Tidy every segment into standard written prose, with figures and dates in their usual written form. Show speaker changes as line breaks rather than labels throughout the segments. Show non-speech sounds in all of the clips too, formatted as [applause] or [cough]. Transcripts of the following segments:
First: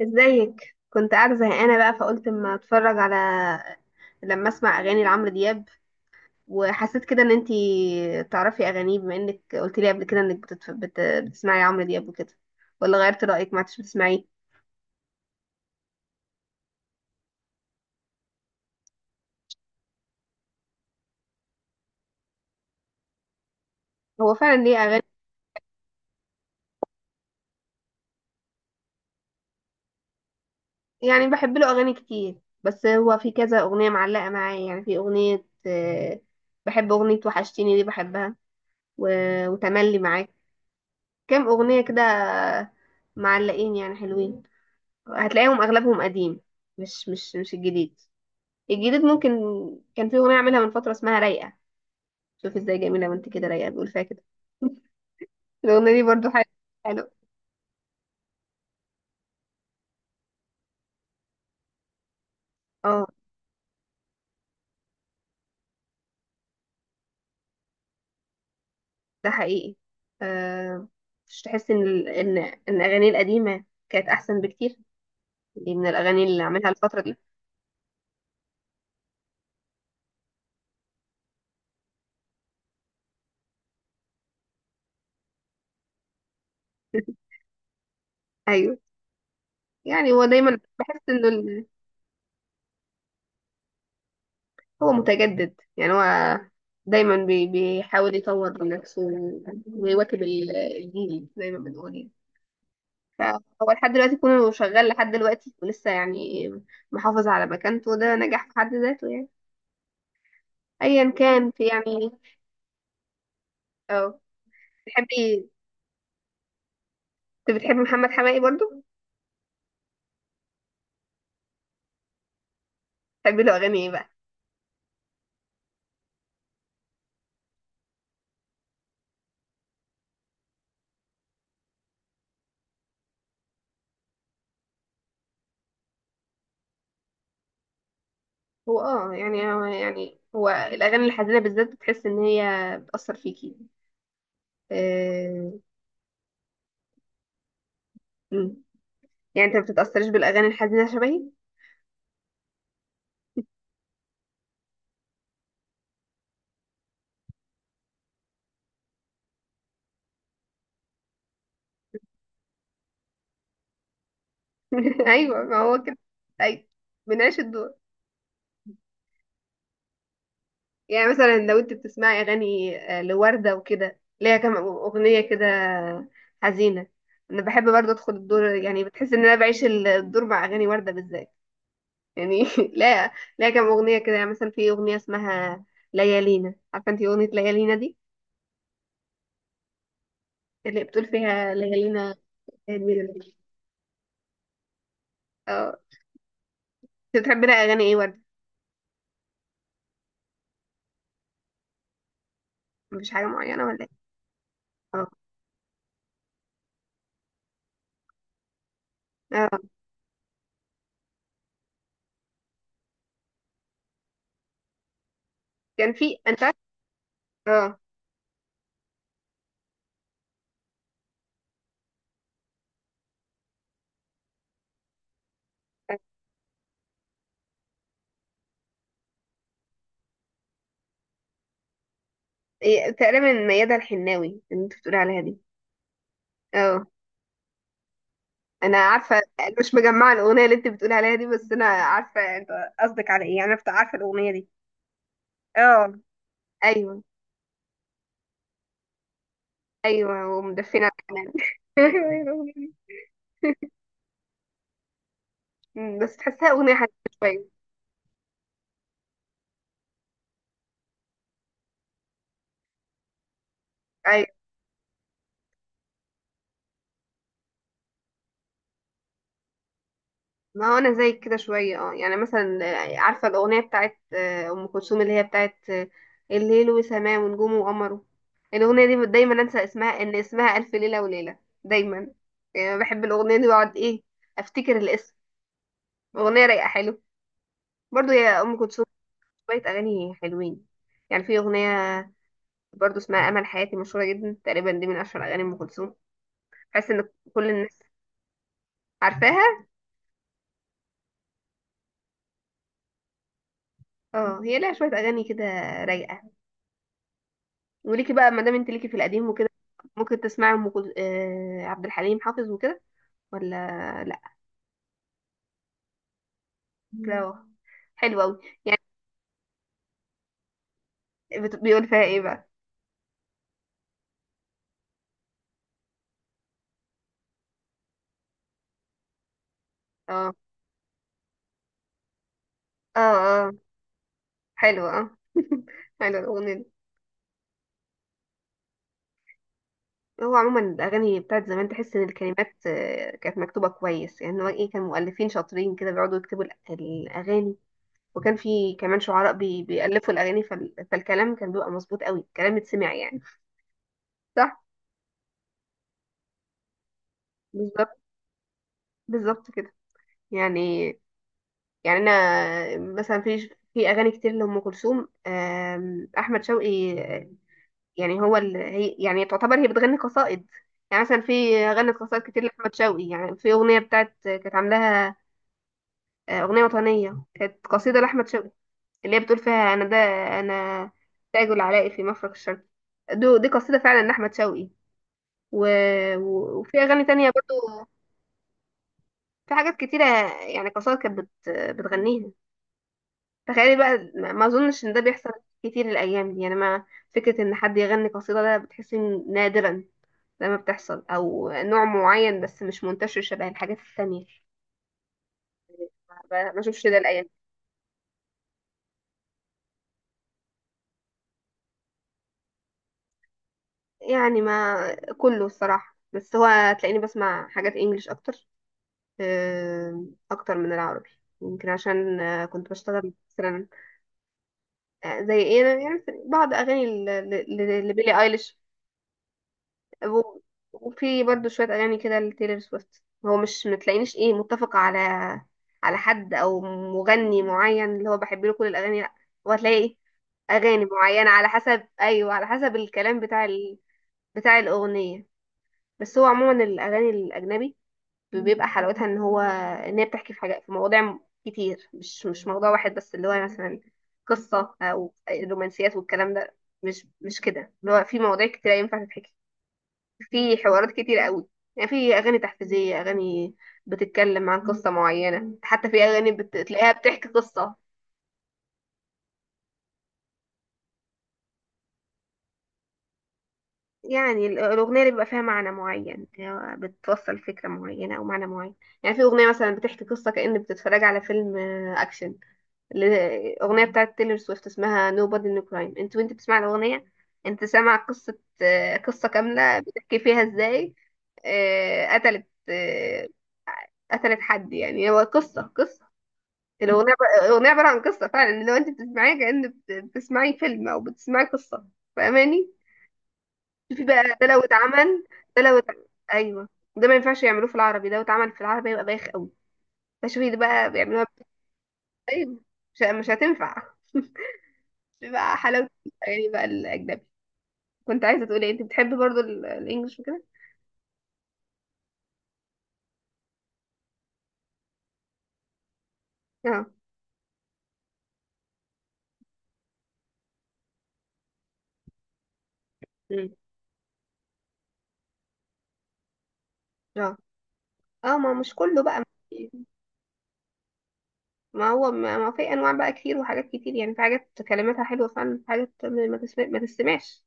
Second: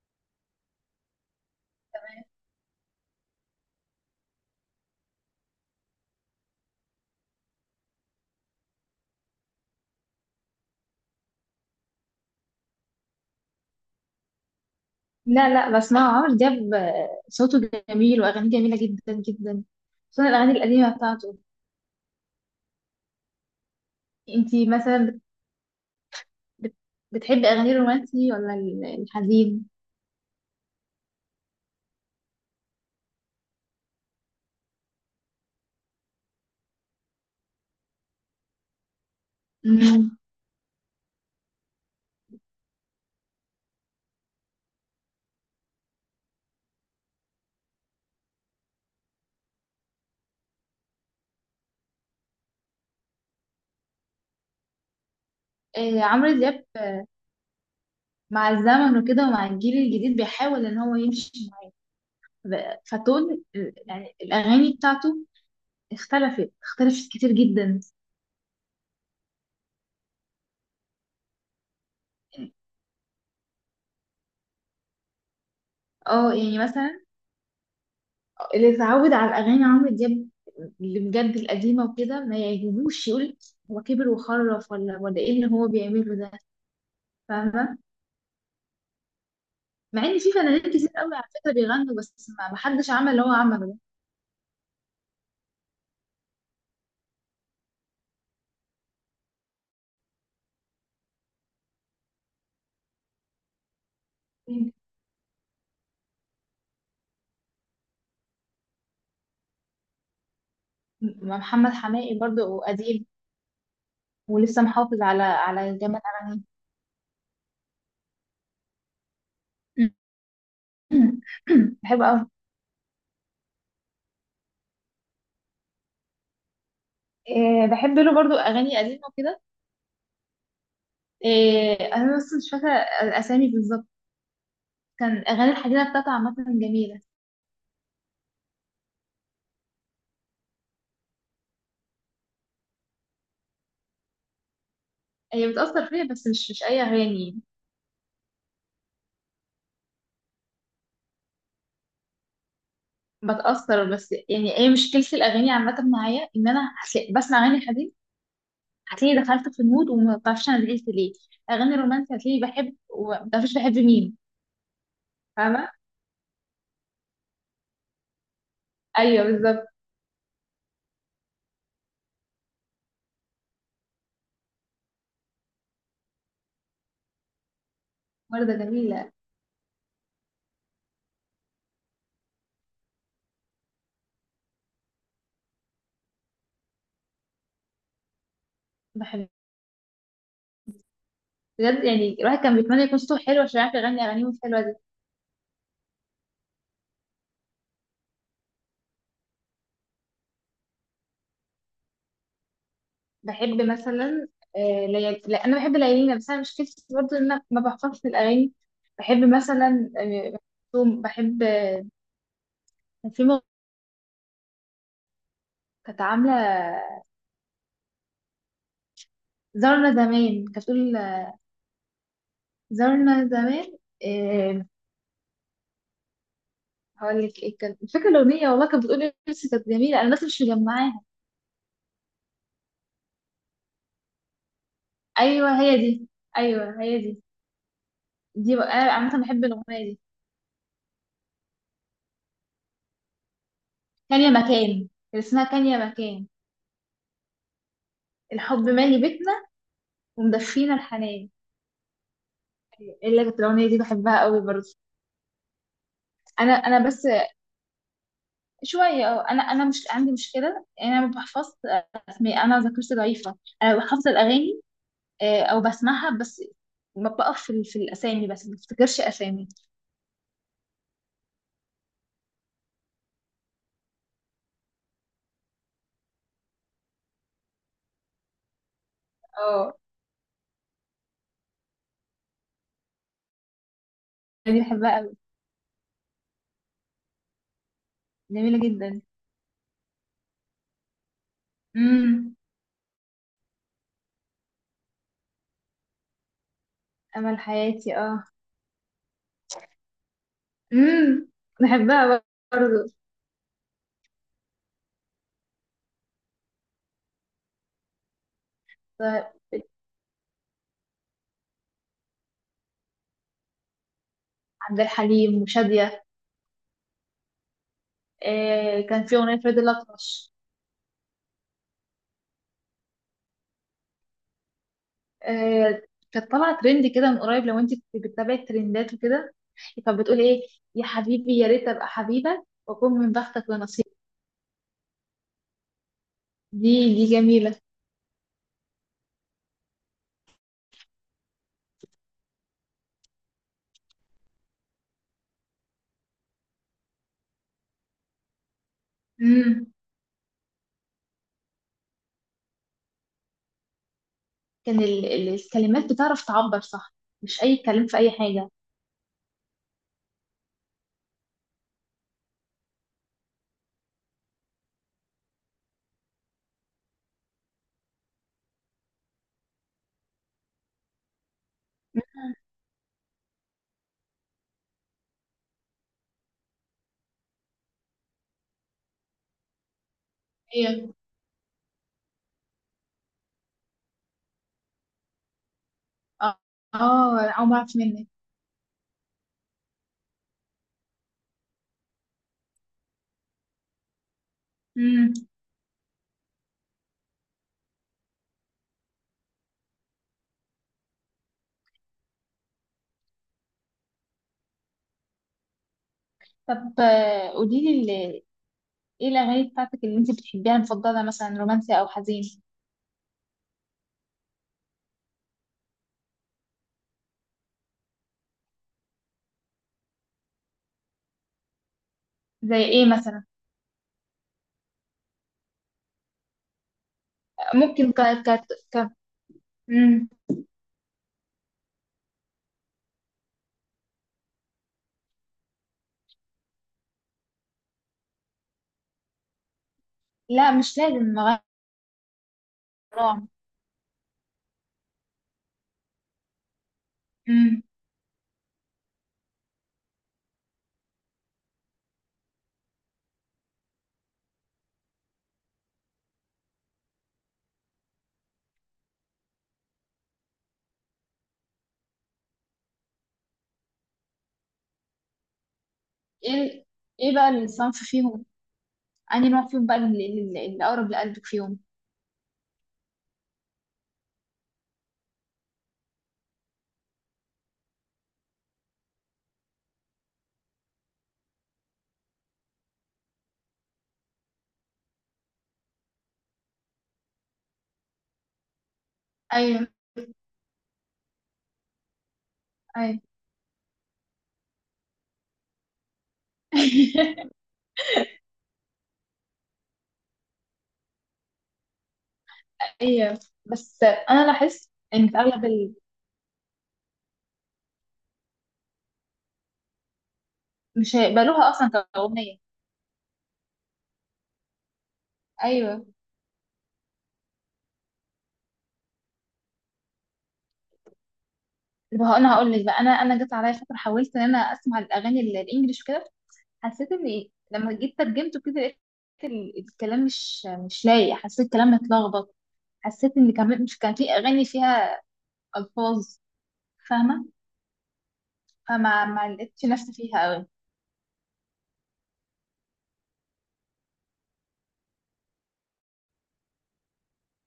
ازيك؟ كنت قاعده زهقانه بقى، فقلت اما اتفرج على لما اسمع اغاني لعمرو دياب. وحسيت كده ان انتي تعرفي اغانيه، بما انك قلت لي قبل كده انك بتسمعي عمرو دياب وكده. ولا غيرت رايك ما عدتش بتسمعيه؟
لا لا، بسمعه عمرو دياب، آه، صوته جميل واغانيه جميله جدا جدا، خصوصا الاغاني القديمه بتاعته.
هو فعلا
انتي
ليه
مثلا
اغاني.
بت- بتحبي اغاني الرومانسي ولا الحزين؟
يعني بحب له اغاني كتير، بس هو في كذا اغنيه معلقه معايا، يعني في اغنيه، بحب اغنيه وحشتيني دي بحبها. و... وتملي
مم.
معاك. كام اغنيه كده معلقين يعني حلوين. هتلاقيهم اغلبهم قديم، مش الجديد. الجديد ممكن كان في اغنيه عاملها من فتره اسمها رايقه. شوف ازاي جميله، وانت كده رايقه بيقول فيها كده. [laughs] الاغنيه
آه،
دي برضو
عمرو
حلوه.
دياب آه،
حلو.
مع الزمن وكده ومع الجيل الجديد بيحاول ان هو يمشي
اه.
فتون يعني الاغاني بتاعته اختلفت كتير جدا.
ده حقيقي. آه. مش تحس ان ان الاغاني القديمه كانت احسن بكتير؟ دي من الاغاني
اه
اللي
يعني
عاملها الفتره
مثلا
دي.
اللي اتعود على اغاني عمرو دياب اللي بجد القديمه وكده ما يعجبوش، يقول هو كبر وخرف ولا ايه اللي هو بيعمله ده.
[laughs]
فاهمه.
ايوه.
مع
يعني
ان
هو
في
دايما
فنانين كتير
بحس
قوي على
انه
فكره بيغنوا، بس ما حدش عمل اللي هو عمله ده.
هو متجدد، يعني هو دايما بيحاول يطور من نفسه، ويواكب الجيل زي ما بنقول يعني. فهو لحد دلوقتي كونه
م-
شغال لحد دلوقتي ولسه يعني محافظ على مكانته، ده نجاح في حد ذاته يعني، ايا كان في
محمد
يعني.
حماقي برضه قديم
اه.
ولسه محافظ على
تحبي
على جامد اغانيه.
انت بتحبي محمد حماقي برضو؟
[clears throat] [coughs] بحب قوي.
تحبي له اغاني ايه بقى؟
إيه، بحب له برضه اغاني قديمه وكده. إيه، انا بس مش فاكره الاسامي بالظبط. كان اغاني الحديده بتاعته عامه جميله.
هو اه يعني هو يعني هو الاغاني الحزينه بالذات بتحس ان هي بتاثر فيكي،
هي
آه،
بتأثر فيا، بس مش أي أغاني.
مم. يعني انت ما بتتاثريش بالاغاني الحزينه شبهي؟
بتأثر، بس يعني ايه مشكلة الأغاني عامة معايا، إن أنا بسمع أغاني حزين هتلاقيني دخلت في المود وما بعرفش أنا زعلت ليه، أغاني رومانسية هتلاقيني بحب وما بعرفش بحب مين.
[laughs] ايوه، ما
فاهمة؟
هو كده. ايوه. بنعيش الدور.
أيوه بالظبط.
يعني مثلا لو انت بتسمعي اغاني، لوردة وكده ليها كام اغنية كده حزينة. انا بحب برضه ادخل الدور،
وردة
يعني بتحس
جميلة.
ان انا بعيش الدور مع اغاني وردة بالذات. يعني [laughs] لا. لا، كام اغنية كده يعني، مثلا في اغنية اسمها ليالينا، عارفة انت اغنية ليالينا دي،
بحب.
اللي بتقول فيها
بجد
ليالينا؟
يعني الواحد كان بيتمنى يكون
ليالينا؟
صوته حلو عشان يعرف يغني أغانيهم الحلوة دي.
اه. انت بتحبي لها اغاني ايه وردة؟ مش حاجة
بحب
معينة ولا ايه؟
مثلا،
اه.
لا، أنا بحب ليالينا، بس أنا مشكلتي برضه إن أنا ما بحفظش الأغاني. بحب
اه.
مثلا، آه، بحب. في مغ-
كان
كانت
في،
عاملة
اه.
زارنا زمان، كانت بتقول زارنا زمان إيه، هقول لك ايه كان فاكره الاغنيه، والله كانت بتقول نفسي، كانت جميله، انا بس مش مجمعاها.
إيه، تقريبا ميادة الحناوي اللي انت بتقولي عليها دي؟
ايوه هي دي، ايوه
اه.
هي دي. دي بقى
انا
انا
عارفه.
عامه بحب
مش
الاغنيه دي.
مجمعه الاغنيه اللي انت بتقولي عليها دي، بس انا عارفه انت قصدك على ايه يعني، انا عارفه
كان يا
الاغنيه دي.
مكان، اللي اسمها كان يا
اه.
مكان،
ايوه.
الحب مالي بيتنا،
ايوه
ومدفينا
ومدفنه
الحنان.
كمان. [laughs] ايوه، أيوة، الأغنية دي.
اللي كانت الاغنيه دي بحبها قوي برضه.
بس تحسها
انا
اغنيه
انا
حزينه
بس.
شويه.
شويه، اه، انا مش عندي مشكله، انا ما بحفظش اسماء، انا ذاكرتي ضعيفه، انا بحفظ
ايوه،
الاغاني آه، او بسمعها بس، ما بقف في الاسامي، بس ما بفتكرش اسامي.
ما هو انا زيك كده شويه يعني مثلا، عارفه الاغنيه بتاعت ام كلثوم اللي هي بتاعت، الليل وسماه ونجومه وقمره. الاغنيه دي دايما انسى اسمها، ان اسمها الف ليله وليله دايما. يعني بحب الاغنيه دي واقعد ايه
دي
افتكر
بحبها قوي.
الاسم. اغنيه رايقه حلوه برضو يا ام
جميلة
كلثوم.
جدا.
شويه اغاني حلوين، يعني في اغنيه
امم.
برضو اسمها امل حياتي، مشهوره جدا، تقريبا دي من اشهر اغاني ام كلثوم. حاسس ان
أمل
كل الناس
حياتي، اه.
عارفاها.
امم. بحبها برضه.
اه، هي لها شويه اغاني كده رايقه. وليكي بقى ما دام انت ليكي في القديم
طيب،
وكده، ممكن تسمعي ام كل... آه عبد الحليم حافظ وكده، ولا لا؟
عبد الحليم وشادية.
كده. حلوه قوي.
آه كان في أغنية فريد الأطرش،
بيقول فيها ايه بقى؟
آه، كانت طالعة ترند كده من قريب، لو انت كنت بتتابعي الترندات وكده. كانت بتقول
اه.
ايه؟ يا حبيبي يا ريت أبقى حبيبك وأكون
اه.
من بختك
اه،
ونصيبك.
حلوه، حلوه الاغنيه دي.
دي جميلة.
هو عموما الأغاني بتاعت زمان تحس إن الكلمات، كانت مكتوبة كويس، يعني هو إيه، كان مؤلفين شاطرين كده بيقعدوا يكتبوا الأغاني، وكان في كمان شعراء
امم.
بيألفوا الأغاني، فالكلام كان بيبقى مظبوط قوي، الكلام يتسمع يعني. صح.
كان ال الكلمات بتعرف تعبر، صح، مش أي كلام في
بالظبط،
أي حاجة.
بالظبط كده. يعني، يعني أنا مثلا في أغاني كتير لأم كلثوم، أحمد شوقي، يعني هو هي يعني تعتبر هي بتغني قصائد. يعني مثلا في غنت قصائد
مم.
كتير لأحمد شوقي، يعني في أغنية بتاعت كانت عاملاها، أغنية وطنية كانت قصيدة لأحمد شوقي، اللي هي بتقول فيها أنا ده
هي.
أنا تاج العلاء في مفرق الشرق. دي قصيدة فعلا لأحمد شوقي. و...
اه.
وفي أغاني تانية
آه، عمرك
برضو. في حاجات كتيرة، يعني قصائد كانت بتغنيها. تخيلي بقى، ما أظنش إن ده
منك.
بيحصل كتير الأيام دي يعني، ما فكرة إن حد يغني قصيدة ده بتحسي إن نادرا لما بتحصل، أو نوع معين بس مش منتشر شبه الحاجات التانية. ما
طب
أشوفش ده الأيام.
آه، قولي لي، ايه الاغاني بتاعتك اللي انت بتحبيها المفضله، مثلا رومانسي او حزين؟
يعني ما كله الصراحة، بس هو تلاقيني بسمع حاجات انجليش اكتر، اكتر من العربي. يمكن عشان
زي
كنت
ايه
بشتغل
مثلا؟
مثلا. زي ايه، أنا يعني بعض اغاني
ممكن ك
لبيلي
ك
ايليش،
ك مم.
و- وفي برضو شوية اغاني كده لتايلور سويفت. هو مش متلاقينيش ايه متفقة على حد او مغني معين اللي هو بحب له كل الاغاني، لا. هو هتلاقي ايه
لا مش
اغاني
لازم
معينة
نوع.
على حسب، ايوه، على حسب الكلام بتاع بتاع الاغنية. بس هو عموما الاغاني
مم.
الاجنبي بيبقى حلاوتها ان هو ان هي بتحكي في حاجات، في مواضيع كتير، مش موضوع واحد بس، اللي هو مثلا قصة او رومانسيات والكلام ده، مش كده، اللي هو في مواضيع كتير ينفع تتحكي، في حوارات كتير قوي. يعني في اغاني تحفيزية، اغاني بتتكلم عن قصة معينة، حتى في اغاني
ايه.
بتلاقيها
ايه
بتحكي
بقى
قصة.
الصنف فيهم، انهي نوع فيهم بقى اللي اقرب لقلبك فيهم؟
يعني الاغنية اللي بيبقى فيها معنى معين، اللي هو بتوصل فكرة معينة او معنى معين. يعني في اغنية مثلا بتحكي قصة كأن بتتفرج على فيلم، اكشن. الأغنية بتاعت تيلر سويفت اسمها Nobody No Crime، انت وانت بتسمع الأغنية انت سامع قصة، قصة
ايوه.
كاملة بتحكي فيها ازاي، قتلت،
ايوه
قتلت حد، يعني هو قصة قصة.
[laughs]
الأغنية عبارة عن قصة فعلا، لو انت بتسمعيها كأن بتسمعي فيلم أو بتسمعي قصة. فاهماني؟
ايوه. بس
شوفي
انا
بقى، ده لو
لاحظت ان في
اتعمل.
اغلب
ده لو اتعمل. أيوه، ده ما ينفعش يعملوه في العربي، ده لو اتعمل في العربي يبقى بايخ قوي. فشوفي ده بقى
مش
بيعملوها
هيقبلوها اصلا كاغنيه.
ازاي؟ مش هتنفع. بيبقى
ايوه.
حلاوة الأغاني بقى الأجنبي. كنت عايزة تقولي إيه، أنت بتحبي برضو الإنجليش وكده؟
طب انا هقول لك بقى، انا جت عليا فتره حاولت ان انا اسمع الاغاني الانجليش وكده.
اه.
حسيت ان إيه؟ لما جيت ترجمته كده لقيت الكلام مش لايق، حسيت الكلام متلخبط، حسيت ان
أمم.
كان مش كان في اغاني فيها الفاظ، فاهمه؟
اه، اه، ما مش كله
فما
بقى.
ما لقيتش نفسي فيها قوي.
ما هو ما في أنواع بقى كتير وحاجات كتير، يعني في حاجات كلماتها حلوة فعلا، في حاجات ما تسمع ما تسمعش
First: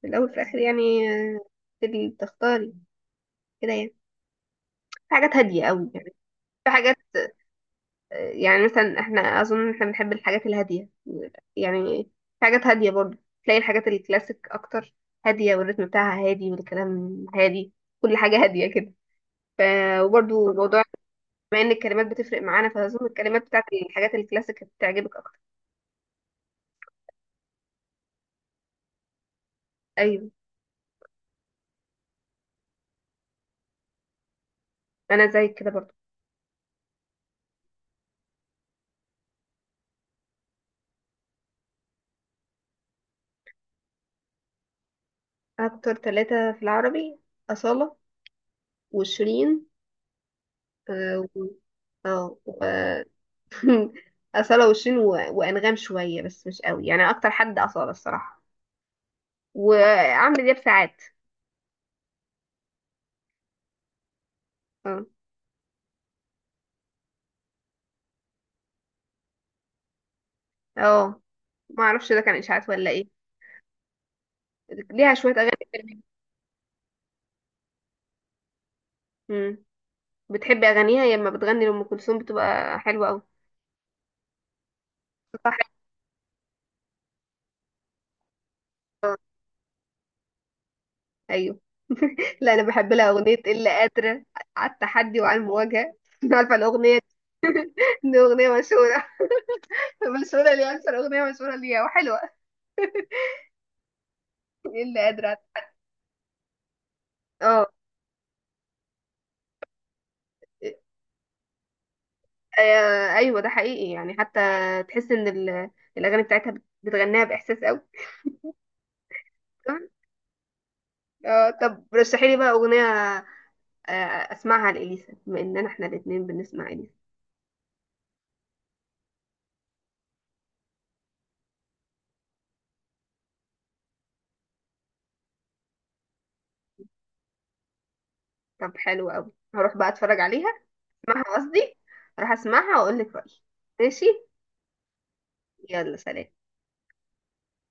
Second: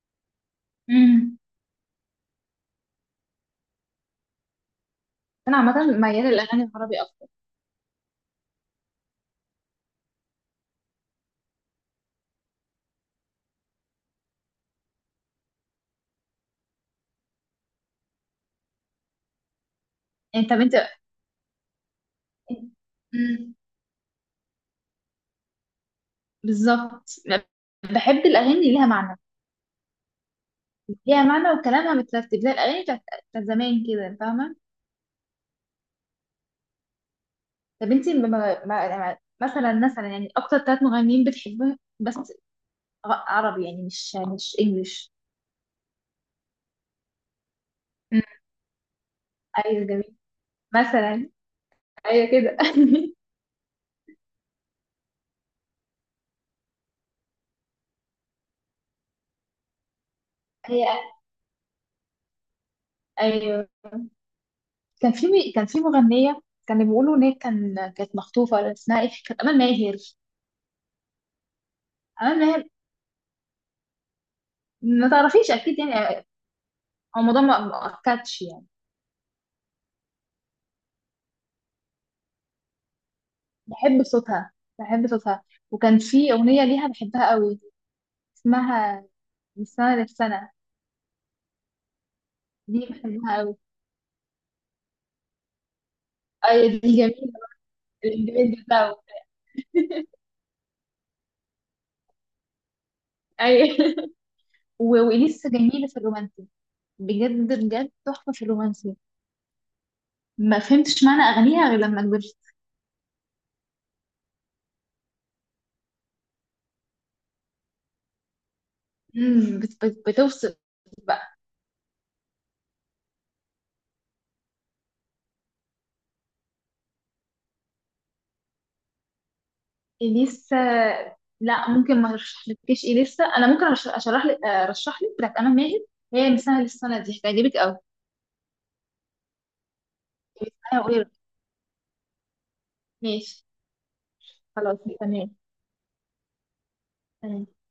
في الأول في الآخر يعني.
امم.
آه، تبي تختاري كده يعني، في حاجات
انا
هادية
عامه
أوي يعني،
مياله للاغاني
في حاجات،
العربي اكتر.
يعني مثلا احنا اظن احنا بنحب الحاجات الهاديه يعني، في حاجات هاديه برضه، تلاقي الحاجات الكلاسيك اكتر، هاديه والريتم بتاعها هادي والكلام هادي، كل حاجه هاديه كده. ف
يعني
وبرضه
طب انت.
موضوع، بما ان الكلمات بتفرق معانا، فاظن الكلمات
امم.
بتاعت الحاجات الكلاسيك بتعجبك اكتر.
بالظبط. بحب الاغاني اللي ليها معنى،
ايوه،
ليها معنى وكلامها مترتب زي الاغاني بتاعت زمان كده، فاهمه؟
انا زيك كده برضه.
طب انت مثلا، مثلا يعني اكتر ثلاث مغنيين بتحبهم، بس عربي يعني مش انجليش.
اكتر 3 في العربي: اصاله،
مم.
وشيرين.
ايوه جميل.
اه،
مثلا. ايوه
آه،
كده.
و- [laughs] اصاله وشيرين وانغام شويه، بس مش قوي يعني، اكتر حد اصاله الصراحه، وعمرو دياب
[laughs] هي.
ساعات.
ايوه.
اه.
كان في مغنيه كانوا بيقولوا ان هي كانت مخطوفه، اسمها ايه، كانت امال ماهر.
اه. ما اعرفش ده كان
امال ماهر،
اشاعات ولا ايه.
ما
ليها شويه اغاني
تعرفيش اكيد
حلوين.
يعني. هو الموضوع ما اكدش يعني.
امم. بتحبي اغانيها، هي لما بتغني لام كلثوم بتبقى حلوه قوي.
بحب صوتها، بحب صوتها.
صح.
وكان في اغنيه ليها بحبها قوي، اسمها من سنه للسنه.
ايوه. [laughs] لا، انا
دي
بحب لها
بحبها
اغنيه
قوي.
الا قادره على التحدي وعلى المواجهه. [laughs] عارفه
ايوه دي
الاغنيه.
جميله.
دي اغنيه
الاندماج
مشهوره.
بتاعه.
[laughs] مشهوره ليها، اكثر اغنيه مشهوره ليها وحلوه.
ايوه. [laughs]
[laughs] الا قادره.
واليسا جميله في الرومانسي، بجد
اه.
بجد تحفة في الرومانسي. ما فهمتش معنى أغانيها غير لما كبرت.
ايوه ده حقيقي يعني، حتى تحس ان الاغاني بتاعتها بتغنيها باحساس قوي.
مم، بتوصف بقى.
اه، طب رشحي لي بقى اغنيه، آه، اسمعها لاليسا بما اننا احنا الاثنين بنسمع اليسا.
إليسا، لا ممكن ما ارشحلكيش إليسا. أنا ممكن أرش- أشرح لك أرشح لك بتاعت أمل ماهر. هي مثال السنة دي هتعجبك أوي.
طب حلو قوي، هروح بقى اتفرج عليها.
اسمعيها وقولي رأيك.
اسمعها قصدي، راح اسمعها واقول لك رايي.
ماشي.
ماشي.
خلاص تمام.
يلا سلام.
تمام.